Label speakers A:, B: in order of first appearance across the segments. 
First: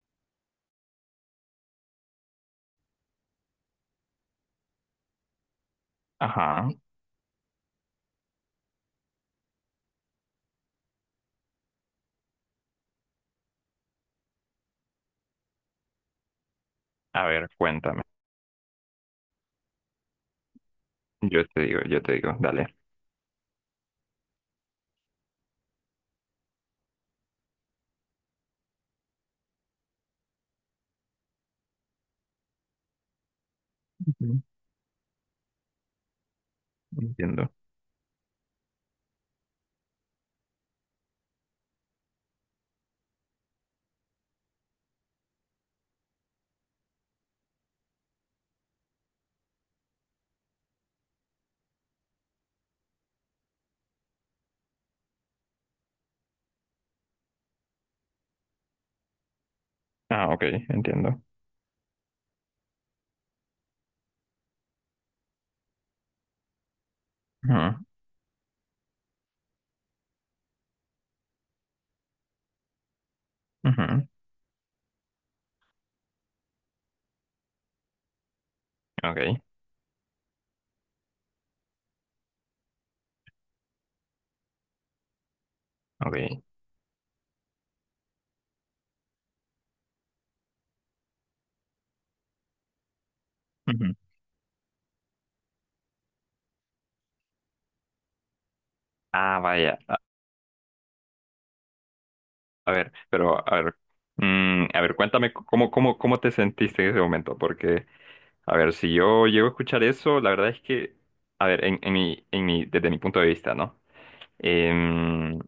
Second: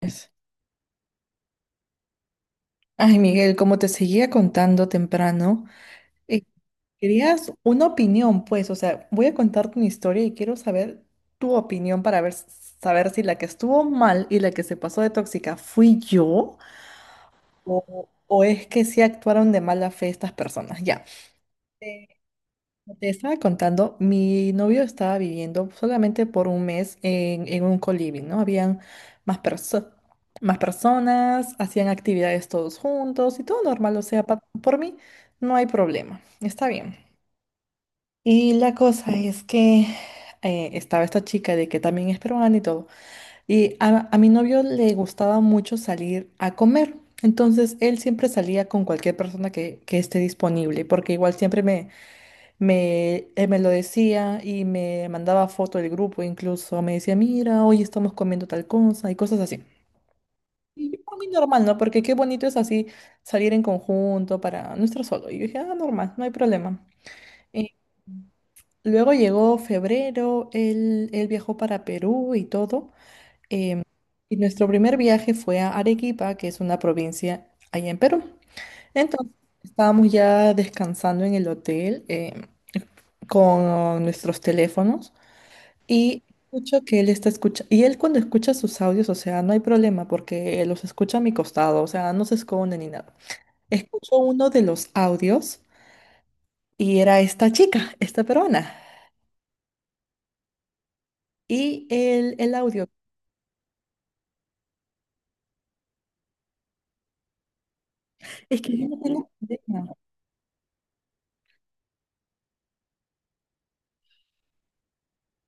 A: Pues, ay, Miguel, como te seguía contando temprano, eh,
B: Ajá.
A: querías una opinión, pues, o sea, voy a contarte una historia y quiero saber tu opinión para ver, saber si la que estuvo mal y la que se pasó de tóxica fui yo
B: A ver, cuéntame.
A: o es que sí actuaron de mala fe estas personas. Ya.
B: Yo te digo, dale.
A: Te estaba contando, mi novio estaba viviendo solamente por un mes en un coliving, ¿no? Habían más, perso- más personas, hacían actividades todos juntos y todo normal, o sea,
B: Ujú.
A: por mí no hay problema, está bien.
B: Entiendo.
A: Y la cosa es que estaba esta chica de que también es peruana y todo, y a mi novio le gustaba mucho salir a comer, entonces él siempre salía con cualquier persona que esté disponible, porque igual siempre él me lo decía y me mandaba foto del grupo, incluso me decía, mira, hoy estamos comiendo tal cosa y cosas así.
B: Ah, ok,
A: Y yo,
B: entiendo.
A: muy normal, ¿no? Porque qué bonito es así salir en conjunto para no estar solo. Y yo dije, ah, normal, no hay problema. Y
B: Ajá,
A: luego llegó febrero, él viajó para Perú y todo.
B: ajá,
A: Y nuestro primer viaje fue a Arequipa, que es una provincia allá en Perú. Entonces,
B: Ok,
A: estábamos ya descansando en el hotel, con nuestros teléfonos. Y
B: ok.
A: escucho que él está escuchando, y él cuando escucha sus audios, o sea, no hay problema porque los escucha a mi costado, o sea, no se esconde ni nada.
B: Ujú.
A: Escucho uno de los audios y era esta chica, esta peruana.
B: Ah, vaya.
A: Y el
B: A
A: audio,
B: ver, pero, a ver. Mm, a ver, cuéntame cómo, cómo te sentiste en ese momento. Porque, a
A: es
B: ver,
A: que yo
B: si
A: no tenía
B: yo llego a escuchar
A: problema,
B: eso, la verdad es que, a ver, en en mi, desde mi punto de vista, ¿no? Em,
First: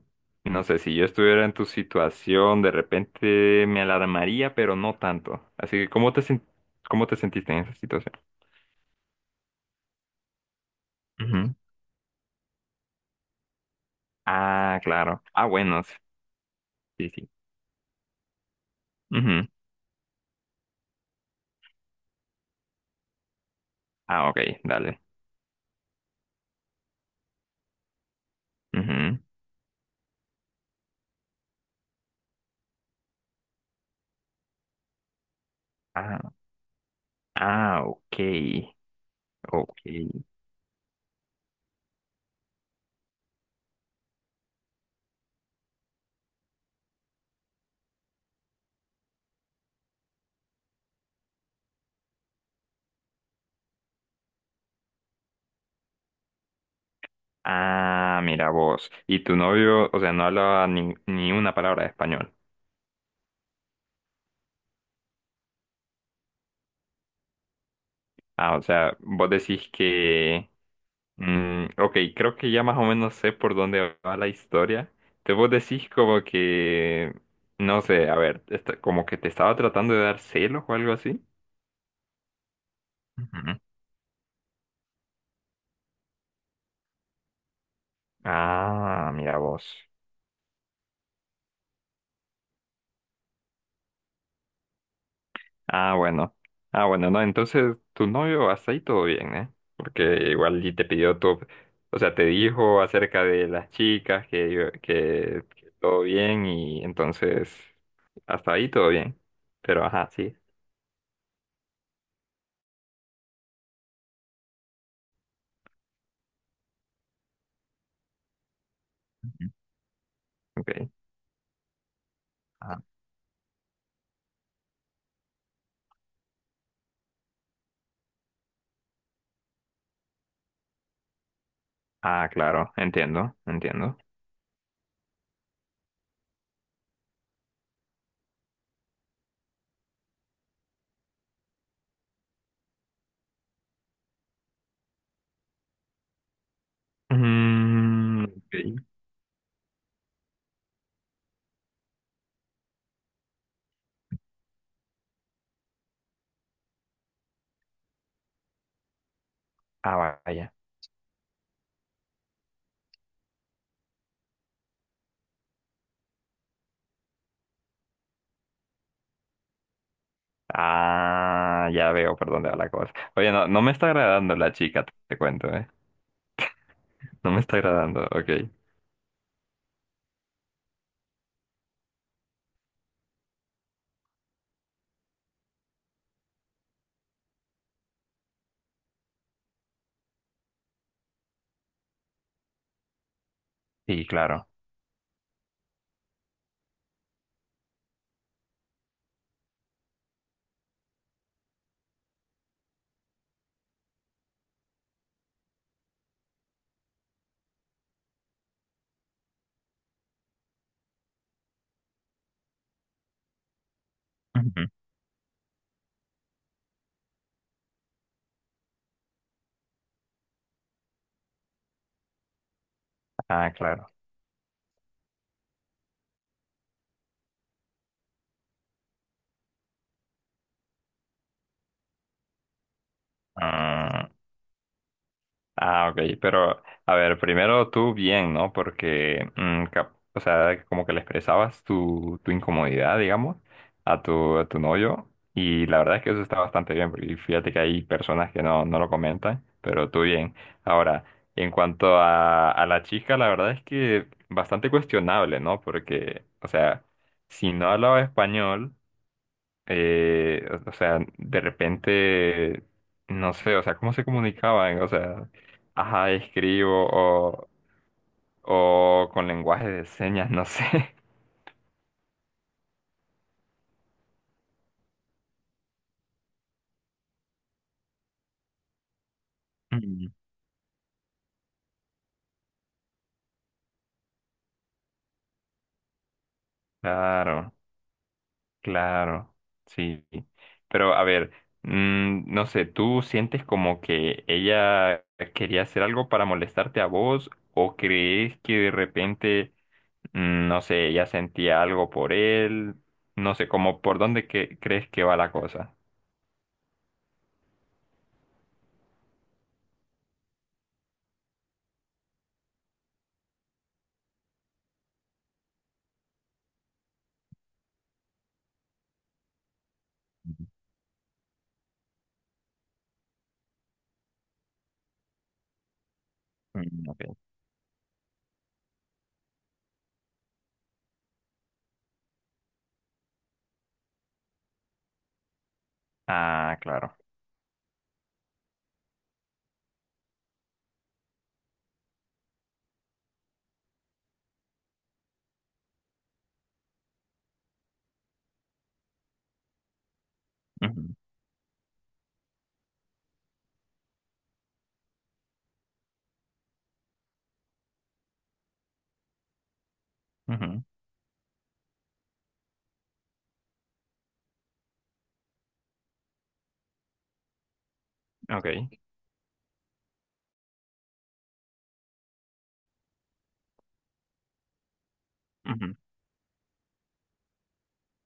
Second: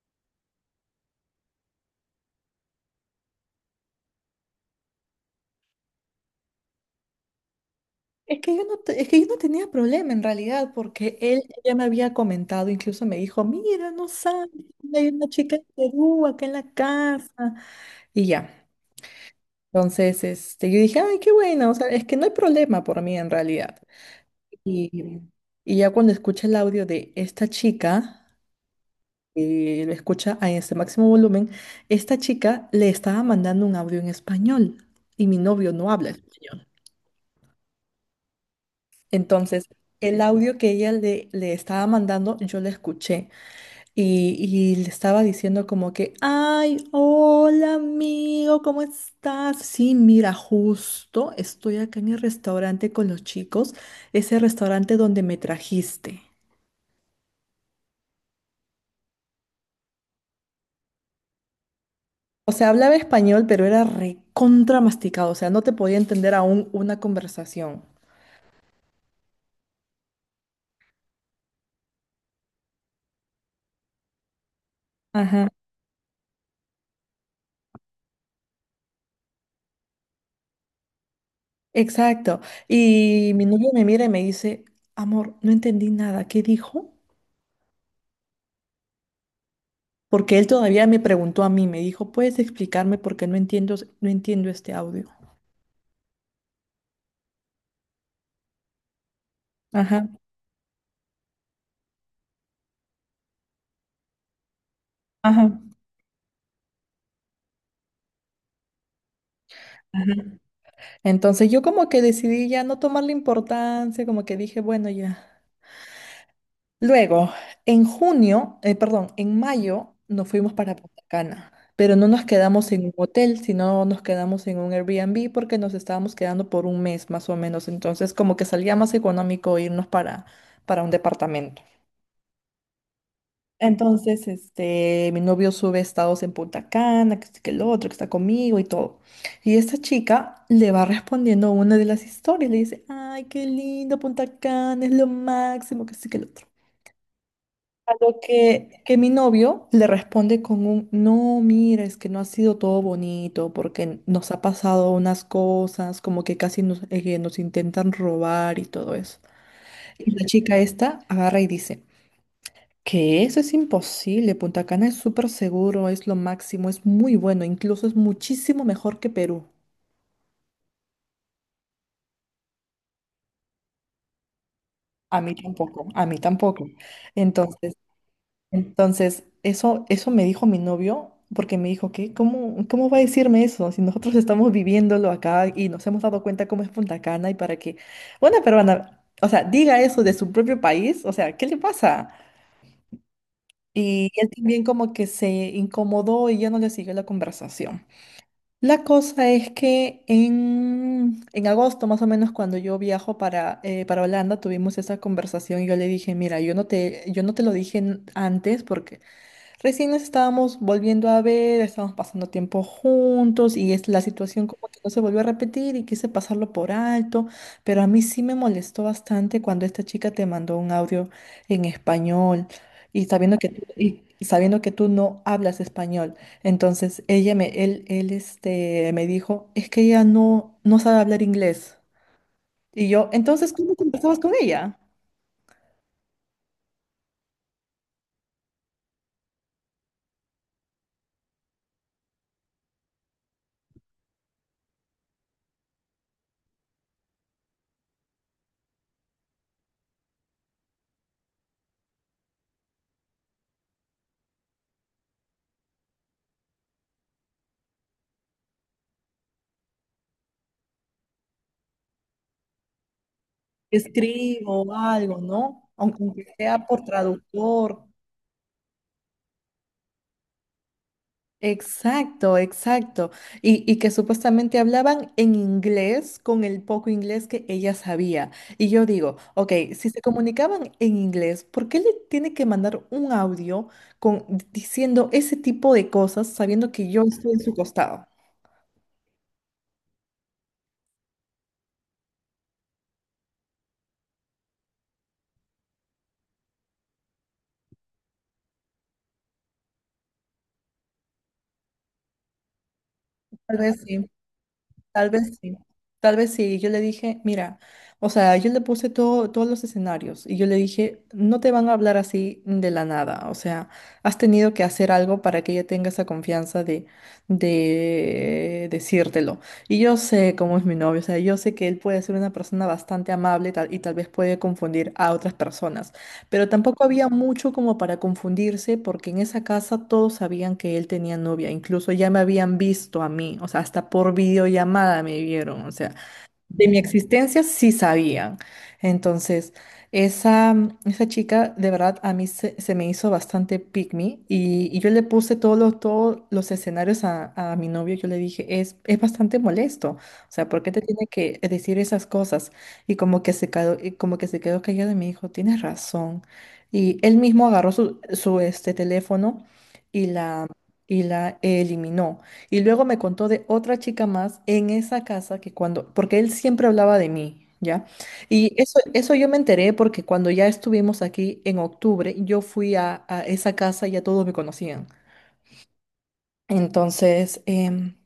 B: no sé, si yo estuviera en tu situación, de repente me alarmaría, pero no tanto. Así que, ¿cómo te, cómo te sentiste en esa situación?
A: es que yo no, es que yo no tenía problema en realidad, porque él
B: Ujú.
A: ya me había comentado, incluso me dijo, mira, no sabes,
B: Ah,
A: hay
B: claro.
A: una
B: Ah,
A: chica en
B: bueno, sí,
A: Perú, acá en la
B: sí.
A: casa,
B: Sí.
A: y ya.
B: Ujú.
A: Entonces, este, yo dije, ay, qué bueno, o sea, es que no hay problema por mí en realidad.
B: Ah, ok, dale.
A: Y, y ya cuando escucha el audio de esta chica,
B: Ujú.
A: lo escucha a ese máximo volumen, esta chica le estaba mandando un audio en español y mi novio no habla
B: Ah,
A: español.
B: ah, ok,
A: Entonces, el
B: ok.
A: audio que ella le estaba mandando, yo lo escuché y le estaba diciendo como que, ay, hola amigo, ¿cómo estás? Sí, mira, justo estoy acá en el restaurante con los chicos, ese restaurante donde me trajiste.
B: Ah, mira vos. Y tu novio, o sea, no hablaba ni una palabra de español.
A: O sea, hablaba español, pero era recontra masticado, o sea, no te podía entender aún una conversación.
B: Ah, o sea, vos decís que... Mm, ok, creo que ya más o menos sé por dónde va la historia. Te
A: Ajá.
B: vos decís como que, no sé, a ver, como que te estaba tratando de dar celos o algo así.
A: Exacto. Y mi
B: Ujú.
A: novio me mira y me dice, amor, no entendí nada, ¿qué dijo?
B: Ah, mira vos.
A: Porque él todavía me preguntó a mí, me dijo, ¿puedes explicarme porque no entiendo, no entiendo este audio?
B: Ah, bueno. Ah, bueno, no, entonces tu novio hasta ahí todo bien, ¿eh? Porque
A: Ajá,
B: igual y te pidió todo, o sea, te dijo acerca de las chicas
A: ajá,
B: que todo bien y entonces hasta ahí todo bien. Pero ajá,
A: ajá.
B: sí.
A: Entonces yo como que decidí ya no tomarle importancia, como que dije, bueno, ya. Luego, en junio, perdón, en
B: Ujú.
A: mayo nos fuimos para Punta Cana, pero no nos quedamos en
B: Ok.
A: un hotel, sino nos quedamos en un Airbnb porque nos estábamos quedando por un mes más o menos. Entonces, como que salía más económico irnos para un departamento.
B: Ah, claro, entiendo, entiendo.
A: Entonces, este, mi novio sube estados en Punta Cana, que, este, que el otro, que está conmigo y todo. Y esta chica le va respondiendo a una de las historias, le dice, ay, qué lindo Punta Cana, es lo máximo, que sí, que el otro. Lo
B: Mm, ok.
A: que mi novio le responde con un, no, mira, es que no ha sido todo bonito porque nos ha pasado unas cosas, como que casi nos, que nos intentan robar y todo eso.
B: Ah,
A: Y la
B: vaya.
A: chica esta agarra y dice, que eso es imposible, Punta Cana es súper seguro, es lo máximo, es muy bueno, incluso es muchísimo mejor que Perú.
B: Ah, ya veo por dónde va la cosa. Oye, no me está agradando la chica, te
A: A mí
B: cuento, ¿eh?
A: tampoco, a mí tampoco.
B: No me está
A: Entonces,
B: agradando, ok.
A: Entonces, eso, eso me dijo mi novio, porque me dijo que, ¿cómo, cómo va a decirme eso? Si nosotros estamos viviéndolo acá y nos hemos dado cuenta cómo es Punta Cana y para que una peruana, o sea, diga eso de su propio país, o sea, ¿qué le pasa?
B: Sí,
A: Y él
B: claro.
A: también como que se incomodó y ya no le siguió la conversación. La cosa es que en agosto, más o menos, cuando yo viajo para Holanda, tuvimos esa conversación y yo le dije, mira, yo no te lo dije antes porque recién nos estábamos volviendo a ver, estábamos pasando tiempo juntos y es la situación
B: Ujú.
A: como que no se volvió a repetir y quise pasarlo por alto, pero a mí sí me molestó bastante cuando esta chica te mandó un audio en español
B: Ah, claro.
A: y sabiendo que tú no hablas español. Entonces él este, me dijo, es que ella no, no sabe hablar inglés. Y yo, entonces, ¿cómo
B: Ah.
A: conversabas con ella?
B: Ah, ok, pero a ver, primero tú bien, ¿no? Porque, mm, o sea, como que le expresabas tu, tu incomodidad, digamos, a tu novio, y la verdad es que eso está bastante bien, porque fíjate que hay personas que no, no lo comentan, pero tú bien. Ahora, en cuanto a la chica, la verdad es que bastante cuestionable, ¿no? Porque, o sea, si no hablaba español o sea, de repente, no sé, o sea, ¿cómo se
A: Escribo
B: comunicaban? O
A: algo,
B: sea,
A: ¿no? Aunque
B: ajá,
A: aunque sea por
B: escribo
A: traductor.
B: o con lenguaje de señas, no sé.
A: Exacto, exacto. Y que supuestamente hablaban en inglés con el poco inglés que ella sabía. Y yo digo, ok, si se
B: Mm.
A: comunicaban en inglés, ¿por qué le tiene que mandar un audio con, diciendo ese tipo de cosas sabiendo que yo estoy en su
B: Claro,
A: costado?
B: claro, sí. Pero a ver, mm, no sé, ¿tú sientes como que ella quería hacer algo para molestarte a vos o crees que de repente, mm, no sé, ella sentía algo por él? No sé,
A: Tal vez
B: como por
A: sí.
B: dónde crees que
A: Tal
B: va la
A: vez sí,
B: cosa.
A: tal vez sí. Yo le dije, mira, o sea, yo le puse todo, todos los escenarios y yo le dije, no te van a hablar así de la nada, o sea, has tenido que hacer algo para que ella tenga esa confianza de decírtelo. Y yo sé cómo es mi novio, o sea, yo sé que él puede ser una persona bastante amable y tal vez puede confundir a otras personas. Pero tampoco
B: Mm,
A: había
B: ok.
A: mucho como para confundirse porque en esa casa todos sabían que él tenía novia, incluso ya me habían visto a mí, o sea, hasta por videollamada me vieron, o sea
B: Ah,
A: de mi
B: claro.
A: existencia sí sabían. Entonces, esa, esa chica de verdad a mí se me hizo bastante pick me y yo le puse todos los escenarios a mi novio. Yo le dije, es bastante molesto. O sea, ¿por qué te
B: Ujú,
A: tiene que decir esas cosas? Y como que se quedó callado y me dijo, tienes razón. Y él mismo agarró su este, teléfono y la,
B: ujú,
A: y la eliminó. Y luego me contó de otra chica más en esa casa que cuando, porque él siempre hablaba de mí, ¿ya? Y
B: ok.
A: eso yo me enteré porque cuando ya estuvimos aquí en octubre, yo fui a esa casa y ya todos me conocían.
B: Ujú.
A: Entonces,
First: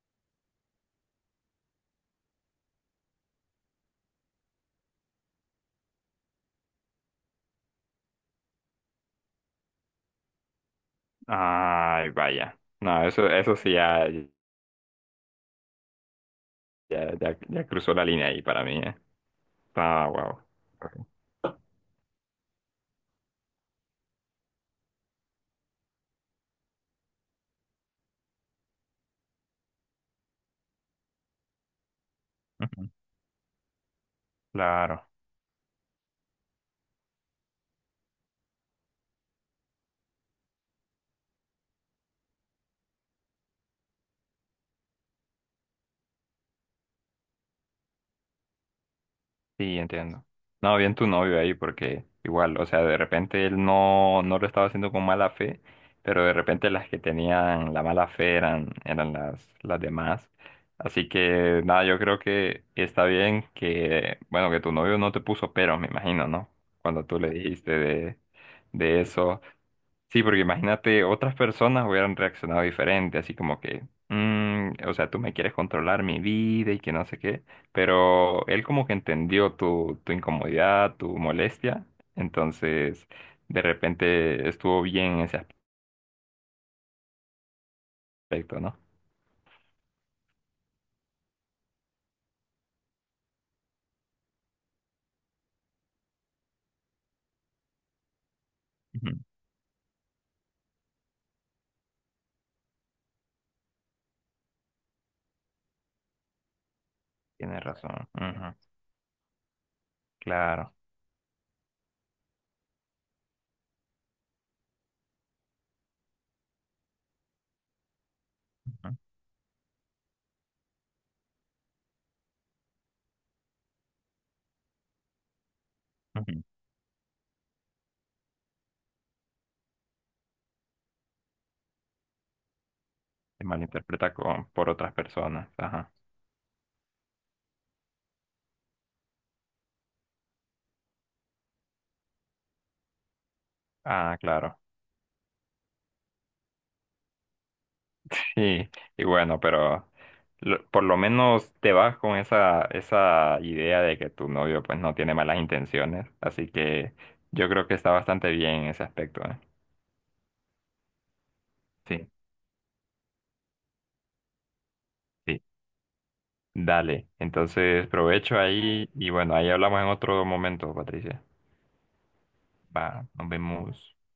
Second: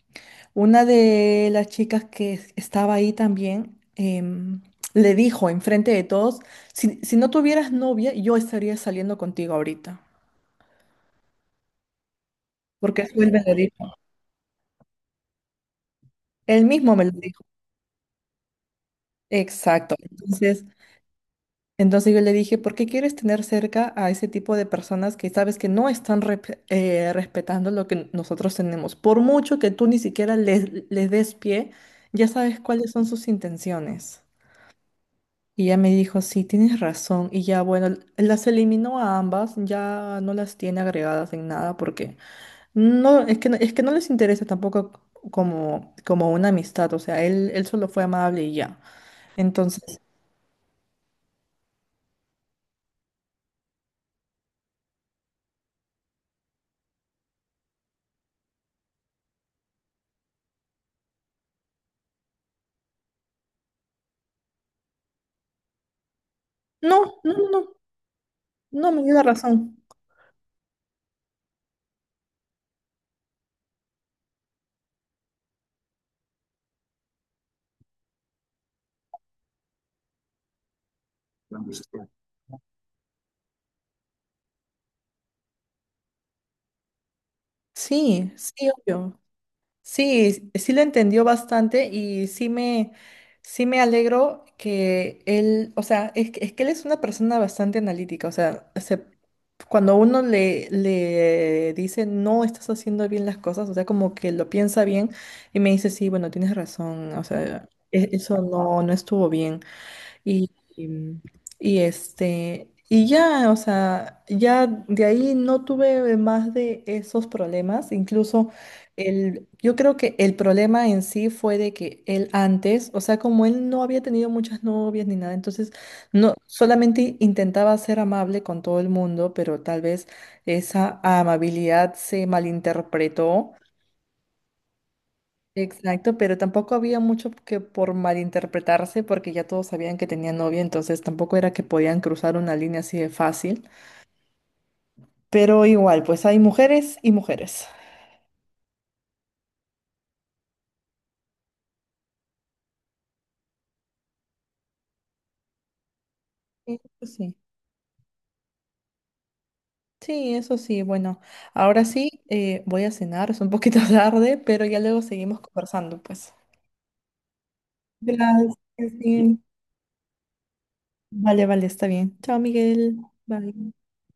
A: una de las chicas que estaba ahí también, le dijo enfrente de todos, si no tuvieras novia, yo estaría saliendo contigo ahorita.
B: Ay, vaya.
A: Porque
B: No,
A: eso
B: eso,
A: él me lo
B: eso sí
A: dijo.
B: ya,
A: Él mismo me lo
B: ya, ya-
A: dijo.
B: ya cruzó la línea ahí para mí, ¿eh?
A: Exacto.
B: Ah, wow.
A: Entonces, yo le dije, ¿por qué quieres tener cerca a ese tipo de personas que sabes que no están respetando lo que nosotros tenemos? Por mucho que tú ni siquiera les des pie, ya sabes cuáles son sus intenciones.
B: Claro.
A: Y ella me dijo, sí, tienes razón. Y ya, bueno, las eliminó a ambas, ya no las tiene agregadas en nada porque no, es que, es que no les interesa tampoco como, como una amistad. O sea, él solo fue amable y ya.
B: Sí,
A: Entonces,
B: entiendo. No, bien tu novio ahí, porque igual, o sea, de repente él no, no lo estaba haciendo con mala fe, pero de repente las que tenían la mala fe eran las demás. Así que nada, yo creo que está bien que, bueno, que tu novio no te puso peros, me imagino, ¿no? Cuando
A: no,
B: tú le
A: no, no, no,
B: dijiste
A: no
B: de
A: me dio la
B: eso.
A: razón.
B: Sí, porque imagínate, otras personas hubieran reaccionado diferente, así como que, "Mm, o sea, tú me quieres controlar mi vida y que no sé qué", pero él como que entendió tu, tu incomodidad, tu molestia, entonces de repente estuvo bien en ese
A: Sí,
B: aspecto,
A: sí,
B: ¿no?
A: obvio. Sí, sí lo entendió bastante y sí sí me alegro que él, o sea, es que él es una persona bastante analítica, o sea,
B: Ujú.
A: cuando uno le dice no estás haciendo bien las cosas, o sea, como que lo piensa bien y me dice, sí, bueno, tienes razón, o
B: Tienes
A: sea,
B: razón,
A: eso
B: ujú,
A: no, no estuvo bien. Y,
B: claro.
A: y, y ya, o sea, ya de ahí no tuve más de esos problemas. Incluso
B: Ujú.
A: el, yo creo que el problema en sí fue de que él antes, o sea, como él no había tenido muchas novias ni nada, entonces no,
B: Ujú.
A: solamente intentaba ser amable con todo el mundo, pero tal vez esa amabilidad se
B: Se
A: malinterpretó.
B: malinterpreta con, por otras personas, ajá,
A: Exacto, pero tampoco había mucho que por malinterpretarse porque ya todos sabían que tenía novia, entonces tampoco era que podían cruzar una línea así de fácil.
B: ah, claro.
A: Pero igual, pues hay mujeres y mujeres.
B: Sí, y bueno, pero por lo menos te vas con esa, esa idea de que tu novio pues no tiene malas intenciones, así
A: Eso
B: que
A: sí,
B: yo creo que está bastante bien en ese aspecto, ¿eh?
A: sí, eso sí. Bueno, ahora
B: Sí,
A: sí, voy a cenar, es un poquito tarde, pero ya luego seguimos
B: sí.
A: conversando, pues.
B: Dale, entonces provecho
A: Gracias.
B: ahí y bueno,
A: Sí.
B: ahí hablamos en otro momento, Patricia.
A: Vale, vale, está bien. Chao,
B: Va,
A: Miguel.
B: nos
A: Bye.
B: vemos.